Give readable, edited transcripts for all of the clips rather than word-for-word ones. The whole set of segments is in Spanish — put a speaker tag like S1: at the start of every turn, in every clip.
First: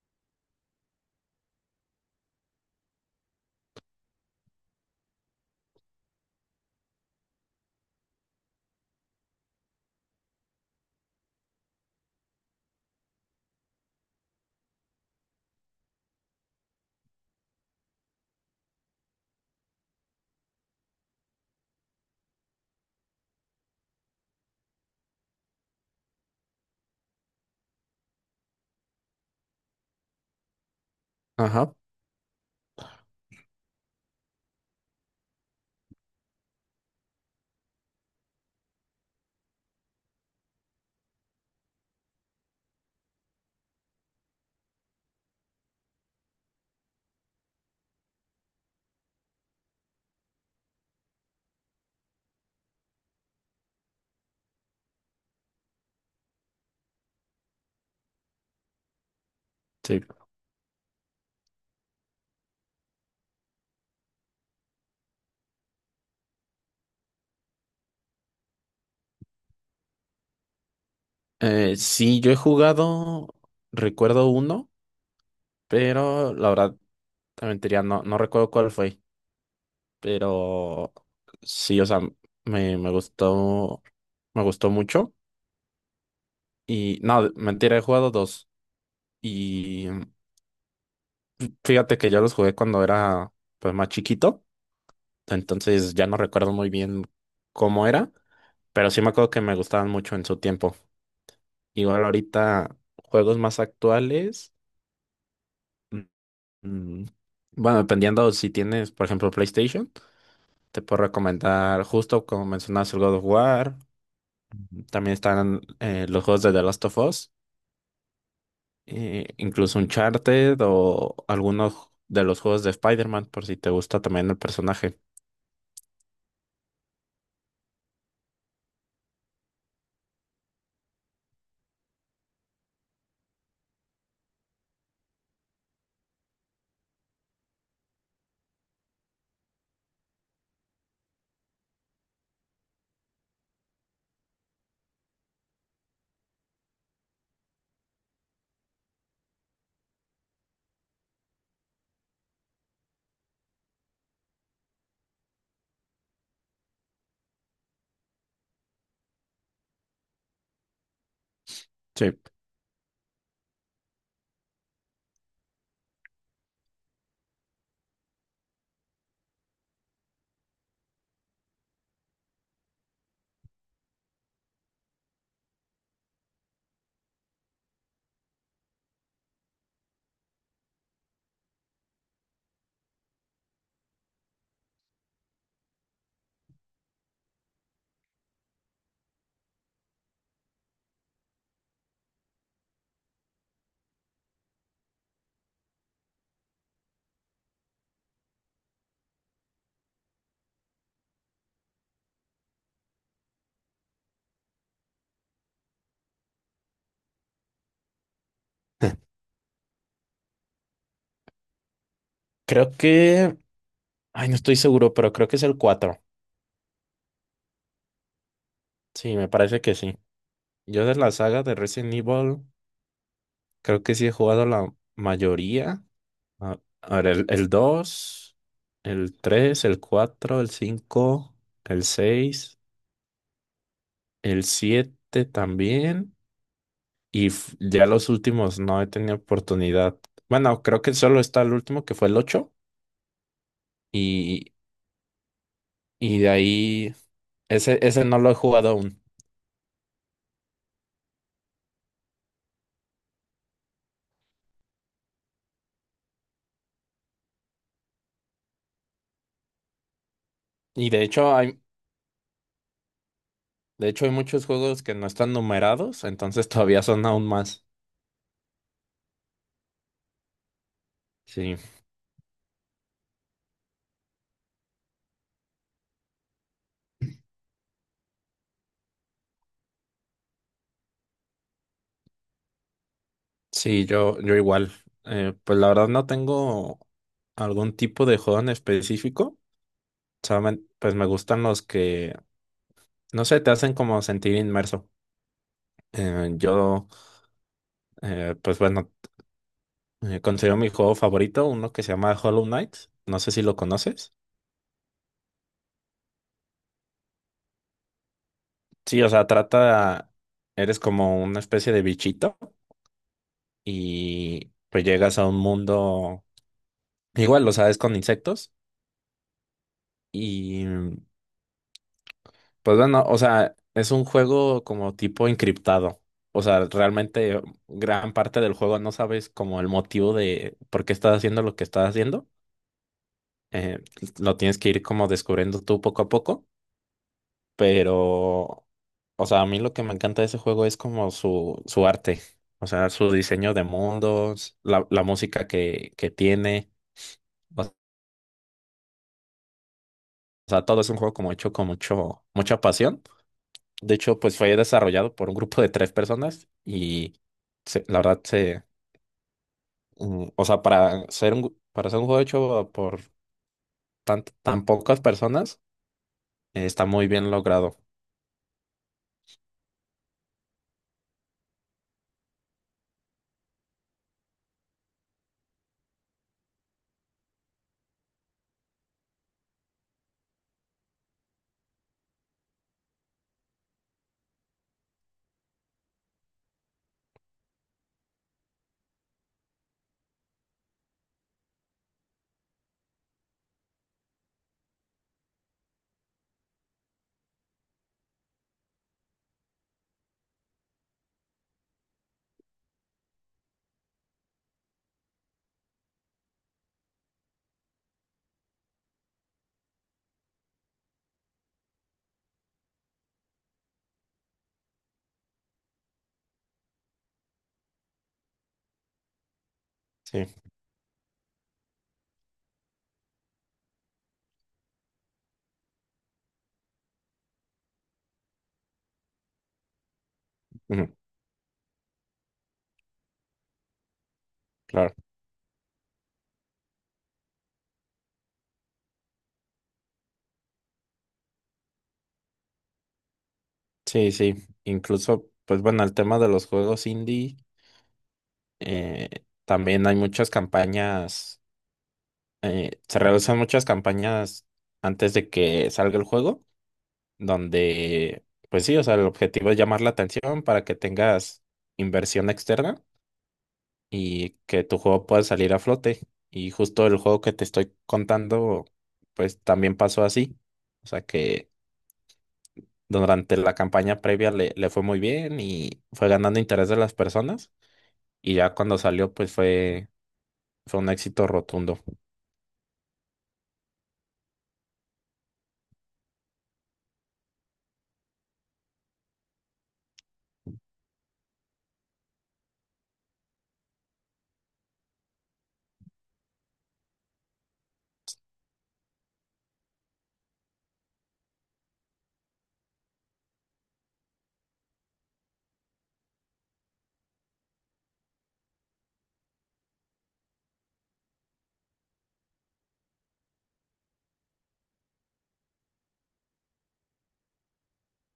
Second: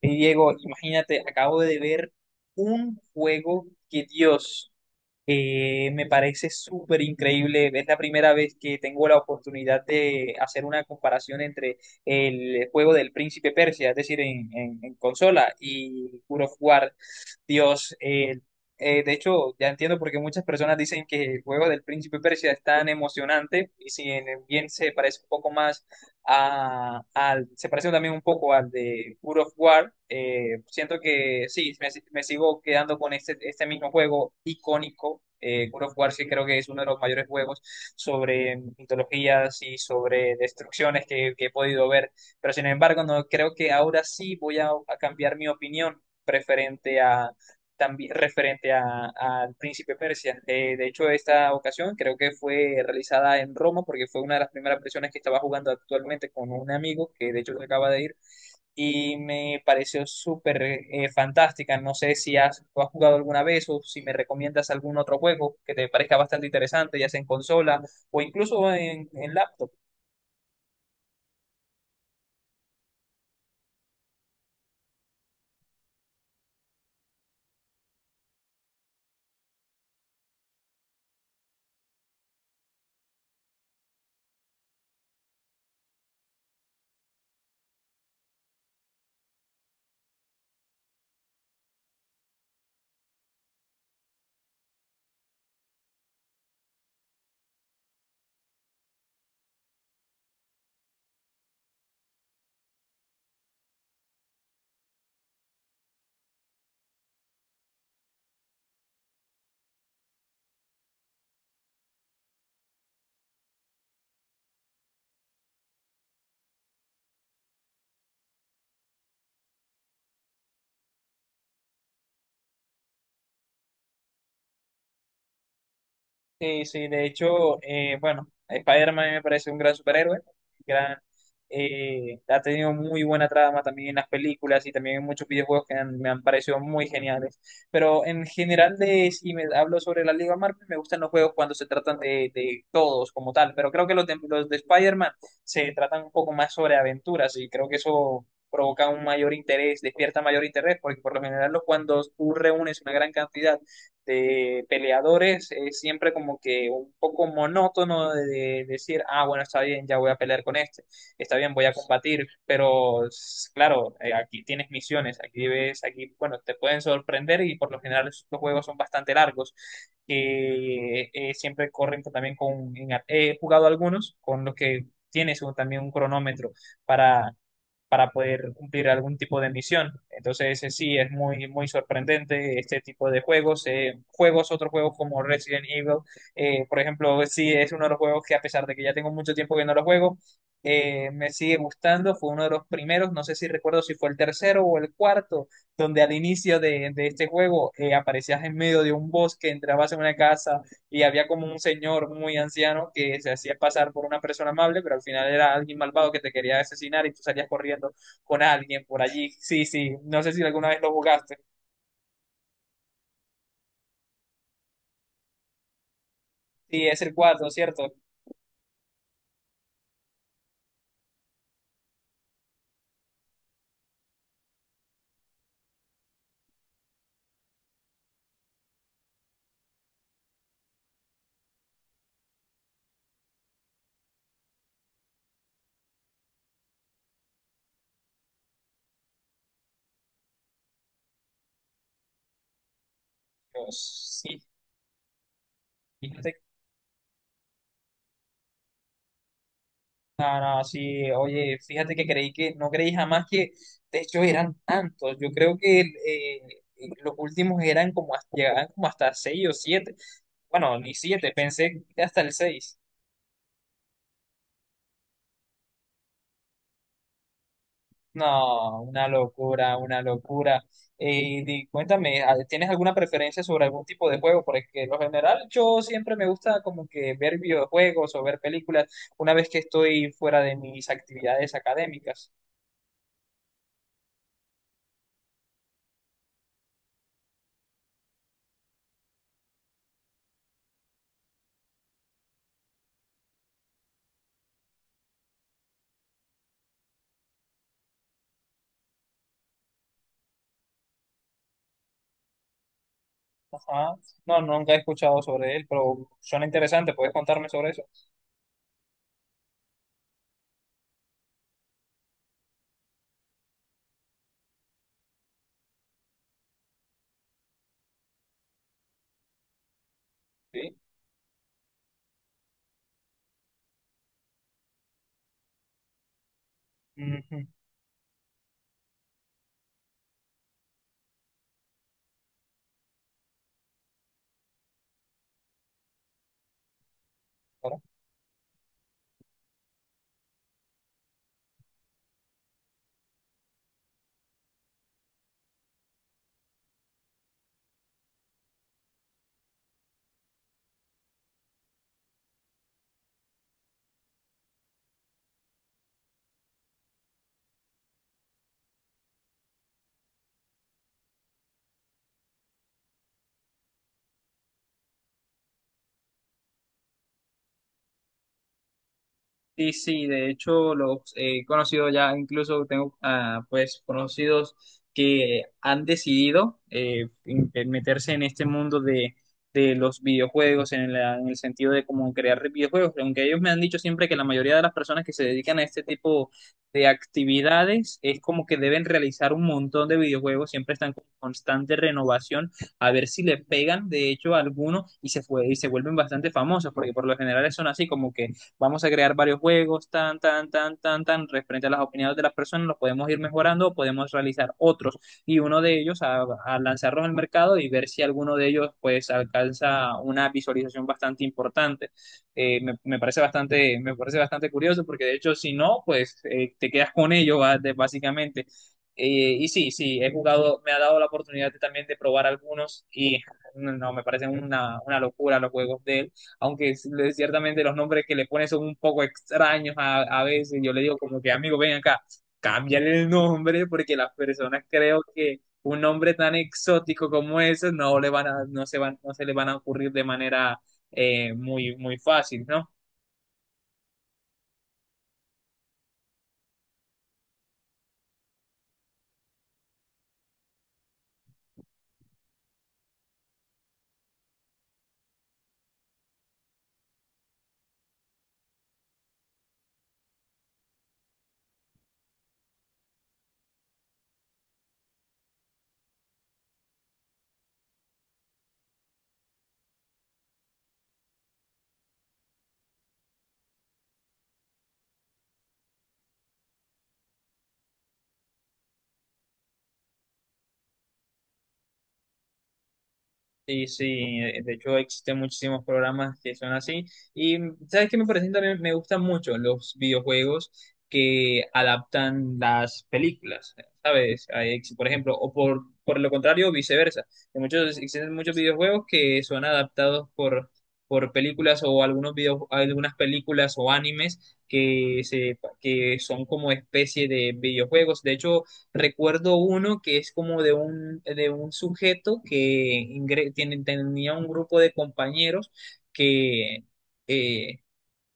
S1: Y Diego, imagínate, acabo de ver un juego que Dios me parece súper increíble. Es la primera vez que tengo la oportunidad de hacer una comparación entre el juego del Príncipe Persia, es decir, en consola, y God of War. Dios, de hecho, ya entiendo por qué muchas personas dicen que el juego del Príncipe Persia es tan emocionante, y si bien se parece un poco más se pareció también un poco al de God of War. Siento que sí,
S2: Ajá,
S1: me sigo quedando con este mismo juego icónico. God of War sí creo que es uno de los mayores juegos sobre mitologías y sobre destrucciones que he podido ver, pero sin embargo no creo que ahora sí voy a cambiar mi opinión preferente también referente al príncipe Persia. De hecho, esta ocasión creo que fue realizada en Roma porque fue una de las primeras presiones que estaba jugando actualmente con un amigo que de hecho se acaba de ir y me
S2: sí.
S1: pareció súper fantástica. No sé si has, tú has jugado alguna vez o si me recomiendas algún otro juego que te parezca bastante interesante, ya sea en consola o incluso en laptop.
S2: Sí, yo he jugado, recuerdo uno, pero la verdad, te mentiría, no, no recuerdo cuál fue, pero sí, o sea, me gustó, me gustó mucho y no, mentira, he jugado dos y fíjate que yo los jugué cuando era pues más chiquito, entonces ya no recuerdo muy bien cómo era, pero sí me acuerdo que me gustaban mucho en su tiempo. Igual ahorita, juegos más actuales. Mm, Bueno, dependiendo si tienes, por ejemplo, PlayStation, te puedo recomendar justo como mencionas el God of War. También están los juegos de The Last of Us, incluso Uncharted o algunos de los juegos de Spider-Man, por si te gusta también el personaje.
S1: Sí, sí, de hecho, bueno, Spider-Man me parece un gran superhéroe, gran, ha tenido muy buena trama también en las películas y también en muchos videojuegos que han- me han parecido muy geniales. Pero en general, de, si me hablo sobre la Liga Marvel, me gustan los juegos cuando se tratan de todos como tal, pero creo que los de Spider-Man se tratan un poco más sobre aventuras y creo que eso provoca un mayor interés, despierta mayor interés, porque por lo general los- cuando tú reúnes una gran cantidad de peleadores es siempre como que un poco monótono de decir, ah, bueno, está bien, ya voy a pelear con este, está bien, voy a
S2: Sí.
S1: combatir, pero s- claro, aquí tienes misiones, aquí ves, aquí, bueno, te pueden sorprender y por lo general los juegos son bastante largos, que siempre corren con- también con, en- he jugado algunos con los que tienes un- también un cronómetro para para poder cumplir algún tipo de misión. Entonces, sí, es muy, muy sorprendente este tipo de juegos. Juegos, otros juegos como Resident Evil, por ejemplo, sí, es uno de los juegos que a pesar de que ya tengo mucho tiempo que no lo juego, me sigue gustando. Fue uno de los primeros, no sé si recuerdo si fue el tercero o el cuarto, donde al inicio de este juego aparecías en medio de un bosque, entrabas en una casa, y había como un señor muy anciano que se hacía pasar por una persona amable, pero al final era alguien malvado que te quería asesinar y tú salías corriendo con alguien por allí. Sí, sí, no sé si alguna vez lo jugaste.
S2: Creo que, ay, no estoy seguro, pero creo que es el cuatro.
S1: Sí, es el cuatro, ¿cierto?
S2: Sí, me parece que sí. Yo de la saga de Resident Evil, creo que sí he jugado la mayoría. A ver, el dos, el tres, el cuatro, el cinco, el seis, el 7 también. Y f- ya los últimos no he tenido oportunidad. Bueno, creo que solo está el último que fue el ocho.
S1: Yo, sí,
S2: Y, y de
S1: fíjate,
S2: ahí, ese no lo he jugado aún.
S1: no, no, sí, oye, fíjate que creí que, no creí jamás que, de hecho, eran tantos. Yo creo que los últimos eran como hasta, llegaban como hasta 6 o siete. Bueno,
S2: Y
S1: ni
S2: de
S1: siete,
S2: hecho hay,
S1: pensé que hasta el seis.
S2: de hecho hay muchos juegos que no están numerados, entonces todavía son aún más.
S1: No, una locura, una locura. Y,
S2: Sí,
S1: di- cuéntame, ¿a- ¿tienes alguna preferencia sobre algún tipo de juego? Porque lo general yo siempre me gusta como que ver videojuegos o ver películas una vez que estoy fuera de mis actividades académicas.
S2: sí, yo igual. Pues la verdad no tengo algún tipo de juego en específico. Solamente, pues me gustan los que, no sé, te hacen como sentir inmerso. Eh, yo, pues bueno, considero mi juego favorito uno que se llama Hollow Knight. No sé si lo
S1: Ajá.
S2: conoces.
S1: No, nunca he escuchado sobre él, pero suena interesante. ¿Puedes contarme sobre eso?
S2: Sí, o sea, trata, eres como una especie de bichito y pues llegas a un mundo, igual, lo sabes, con insectos
S1: Sí.
S2: y pues bueno, o sea, es un juego como tipo encriptado. O sea, realmente
S1: Ujú.
S2: gran parte del juego no sabes como el motivo de por qué estás haciendo lo que estás haciendo. Eh, lo tienes que ir como descubriendo tú poco a poco.
S1: Claro.
S2: Pero, o sea, a mí lo que me encanta de ese juego es como su arte. O sea, su diseño de mundos, la música que tiene. O sea, todo es un juego como hecho con mucho, mucha pasión. De hecho, pues fue desarrollado por un grupo de tres personas y se- la verdad se, o sea, para ser un, gu- para ser un juego hecho por tan pocas personas, está muy bien logrado.
S1: Sí, sí, de hecho los he conocido ya, incluso tengo ah, pues conocidos que han decidido in- en meterse en este mundo de los videojuegos, en, la- en el sentido de cómo crear videojuegos, aunque ellos me han dicho siempre que la mayoría de las personas que se dedican a este tipo de actividades es como que deben realizar un montón de videojuegos, siempre están con constante renovación, a ver si le pegan de hecho a alguno y se, fue, y se vuelven bastante famosos, porque por lo general son así como que vamos a crear varios juegos, tan, tan, tan, tan, tan, referente a las opiniones de las personas, los podemos ir mejorando, podemos realizar otros y uno de ellos a lanzarlos al mercado y ver si alguno de ellos pues alcanza una visualización bastante importante. Me parece bastante curioso porque de hecho si no, pues te quedas con ello va- de- básicamente. Y sí, sí, he
S2: Sí,
S1: jugado, me ha dado la oportunidad de- también de probar algunos y no, me parecen una locura los juegos de él, aunque es- le- ciertamente los nombres que le pone son un poco extraños a veces. Yo le
S2: ujú,
S1: digo como que, amigo, ven acá, cámbiale el nombre porque las personas
S2: claro.
S1: creo que un nombre tan exótico como ese no le van no se van, no se le van a ocurrir de manera muy, muy fácil, ¿no?
S2: Sí, sí. Incluso, pues bueno, el tema de los juegos indie, eh, también hay muchas campañas, se realizan muchas campañas antes de que salga el juego donde, pues sí, o sea, el objetivo es llamar la atención para que tengas inversión externa y que tu juego pueda salir a flote. Y justo el juego que te estoy contando, pues también pasó así. O sea que durante la campaña previa le fue muy bien y fue ganando interés de las personas. Y ya cuando salió, pues fue, fue un éxito rotundo.
S1: Sí, sí, de hecho existen muchísimos programas que son así. Y ¿sabes qué me parece también? Me gustan mucho los videojuegos que adaptan las películas, ¿sabes? Hay ex- Por ejemplo, o por lo contrario, viceversa. Hay muchos, existen muchos videojuegos que son adaptados por películas o algunos video, algunas películas o animes que, se, que son como especie de videojuegos. De hecho, recuerdo uno que es como de un sujeto que ingre- tiene- tenía un grupo de compañeros que... eh,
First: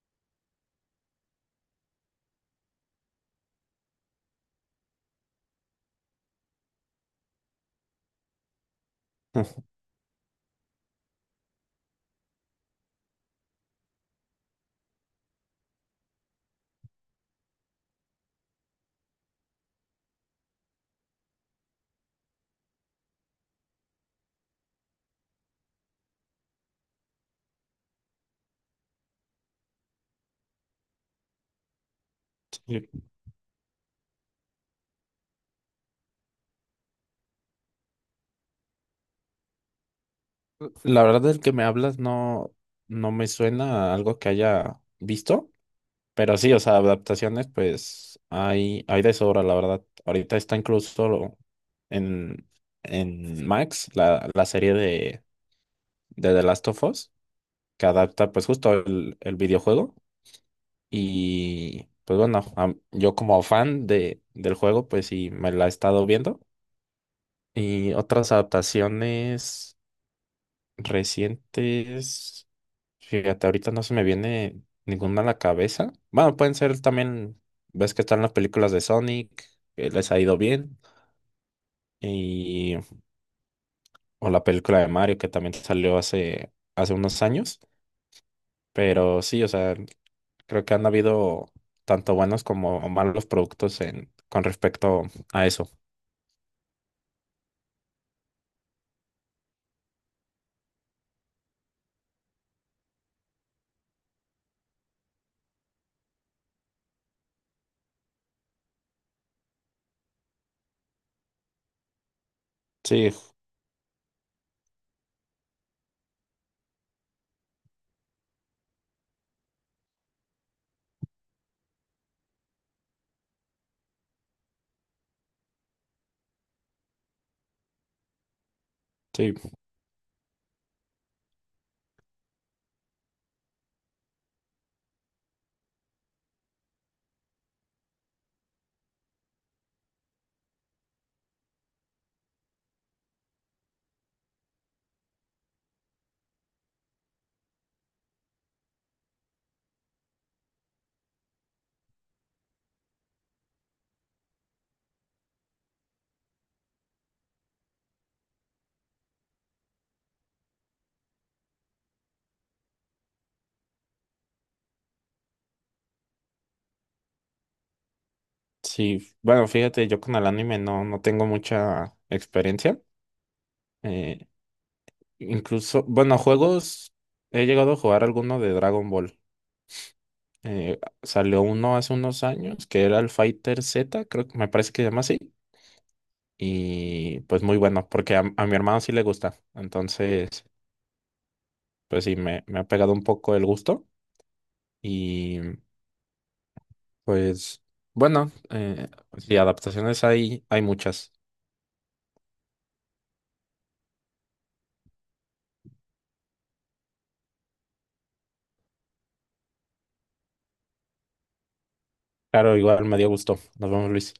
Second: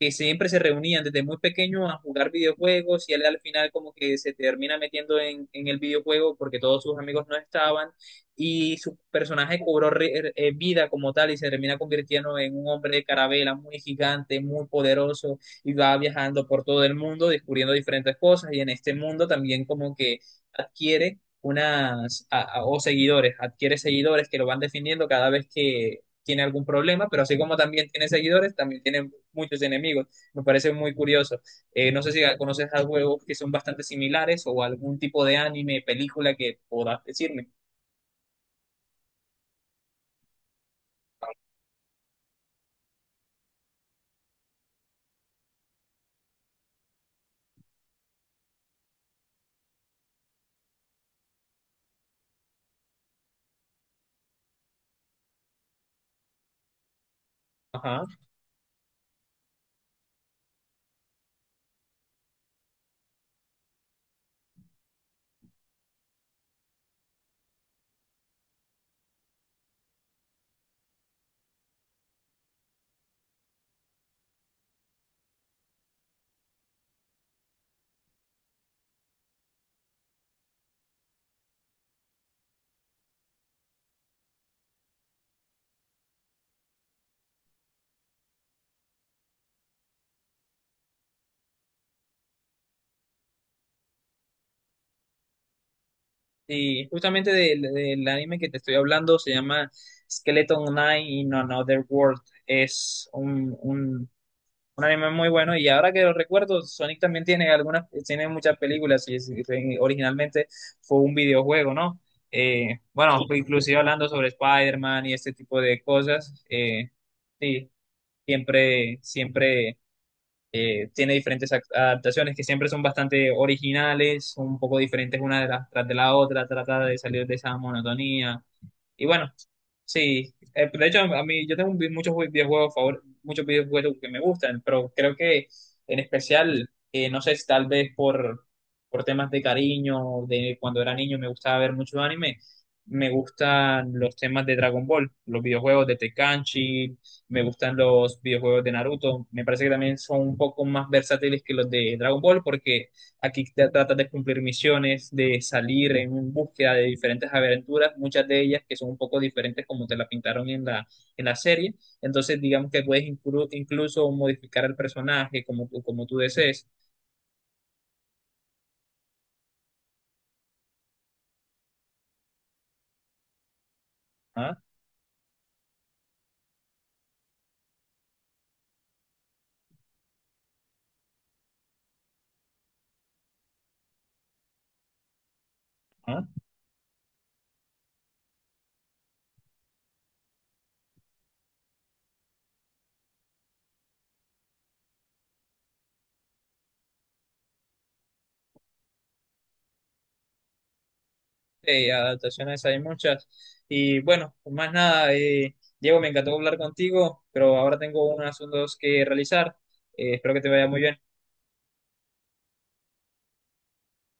S1: que siempre se reunían desde muy pequeño a jugar videojuegos y él al final como que se termina metiendo en el videojuego porque todos sus amigos no estaban y su personaje cobró re- vida como tal y se termina convirtiendo en un hombre de carabela muy gigante, muy poderoso y va viajando por todo el mundo descubriendo diferentes cosas y en este mundo también como que adquiere unas a- o seguidores, adquiere seguidores que lo van defendiendo cada vez que tiene algún problema, pero así como también tiene seguidores, también tiene muchos enemigos. Me parece muy curioso. No sé si conoces a
S2: Sí.
S1: juegos que son bastante similares o algún tipo de anime, película que podás decirme.
S2: La verdad del que me hablas no, no me suena a algo que haya visto. Pero sí, o sea, adaptaciones, pues hay de sobra, la verdad. Ahorita está incluso lo- en, en Max la serie de The Last of Us, que
S1: Ajá.
S2: adapta pues justo el videojuego. Y pues bueno, am- yo como fan de, del juego, pues sí, me la he estado viendo. Y otras adaptaciones recientes. Fíjate, ahorita no se me viene ninguna a la cabeza. Bueno, pueden ser también, ves que están las películas de Sonic, que les ha ido bien, y, o la película de Mario, que también salió hace, hace unos años. Pero sí, o sea, creo que han habido tanto buenos como malos productos en, con respecto a eso.
S1: Y justamente del, del anime que te estoy hablando se llama Skeleton Knight in Another World. Es un anime muy bueno y ahora que lo recuerdo, Sonic también tiene algunas, tiene muchas películas y es- originalmente fue un videojuego, ¿no?
S2: Sí,
S1: Bueno, inclusive hablando sobre Spider-Man y este tipo de cosas, sí, siempre, siempre tiene diferentes ac- adaptaciones que siempre son bastante originales, un poco diferentes una de las tras de la otra, trata de salir de esa monotonía. Y bueno,
S2: sí,
S1: sí, de hecho, a mí yo tengo un vi- muchos vi- videojuegos, favor, muchos videojuegos que me gustan, pero creo que en especial, no sé, si tal vez por temas de cariño, de cuando era niño me gustaba ver muchos anime, me gustan los temas de Dragon Ball, los videojuegos de Tenkaichi, me gustan los videojuegos de Naruto, me parece que también son un poco más versátiles que los de Dragon Ball porque aquí te tratas de cumplir misiones, de salir en búsqueda de diferentes aventuras, muchas de ellas que son un poco diferentes como te la pintaron en la serie. Entonces, digamos que puedes inclu- incluso modificar el personaje como tú desees.
S2: sí. Bueno, fíjate, yo con el anime no, no tengo mucha experiencia. Eh,
S1: Ah,
S2: Incluso, bueno, juegos, he llegado a jugar alguno de Dragon Ball. Salió uno hace unos años que era el Fighter Z, creo que me parece que se llama así.
S1: ah.
S2: Y pues muy bueno, porque a mi hermano sí le gusta. Entonces, pues sí, me ha pegado un poco el gusto. Y pues bueno, sí, adaptaciones hay, hay muchas.
S1: Adaptaciones hay muchas. Y bueno, pues más nada, Diego, me encantó hablar contigo, pero ahora tengo unos asuntos que realizar. Espero que te vaya muy bien.
S2: Claro, igual me dio gusto. Nos vemos, Luis.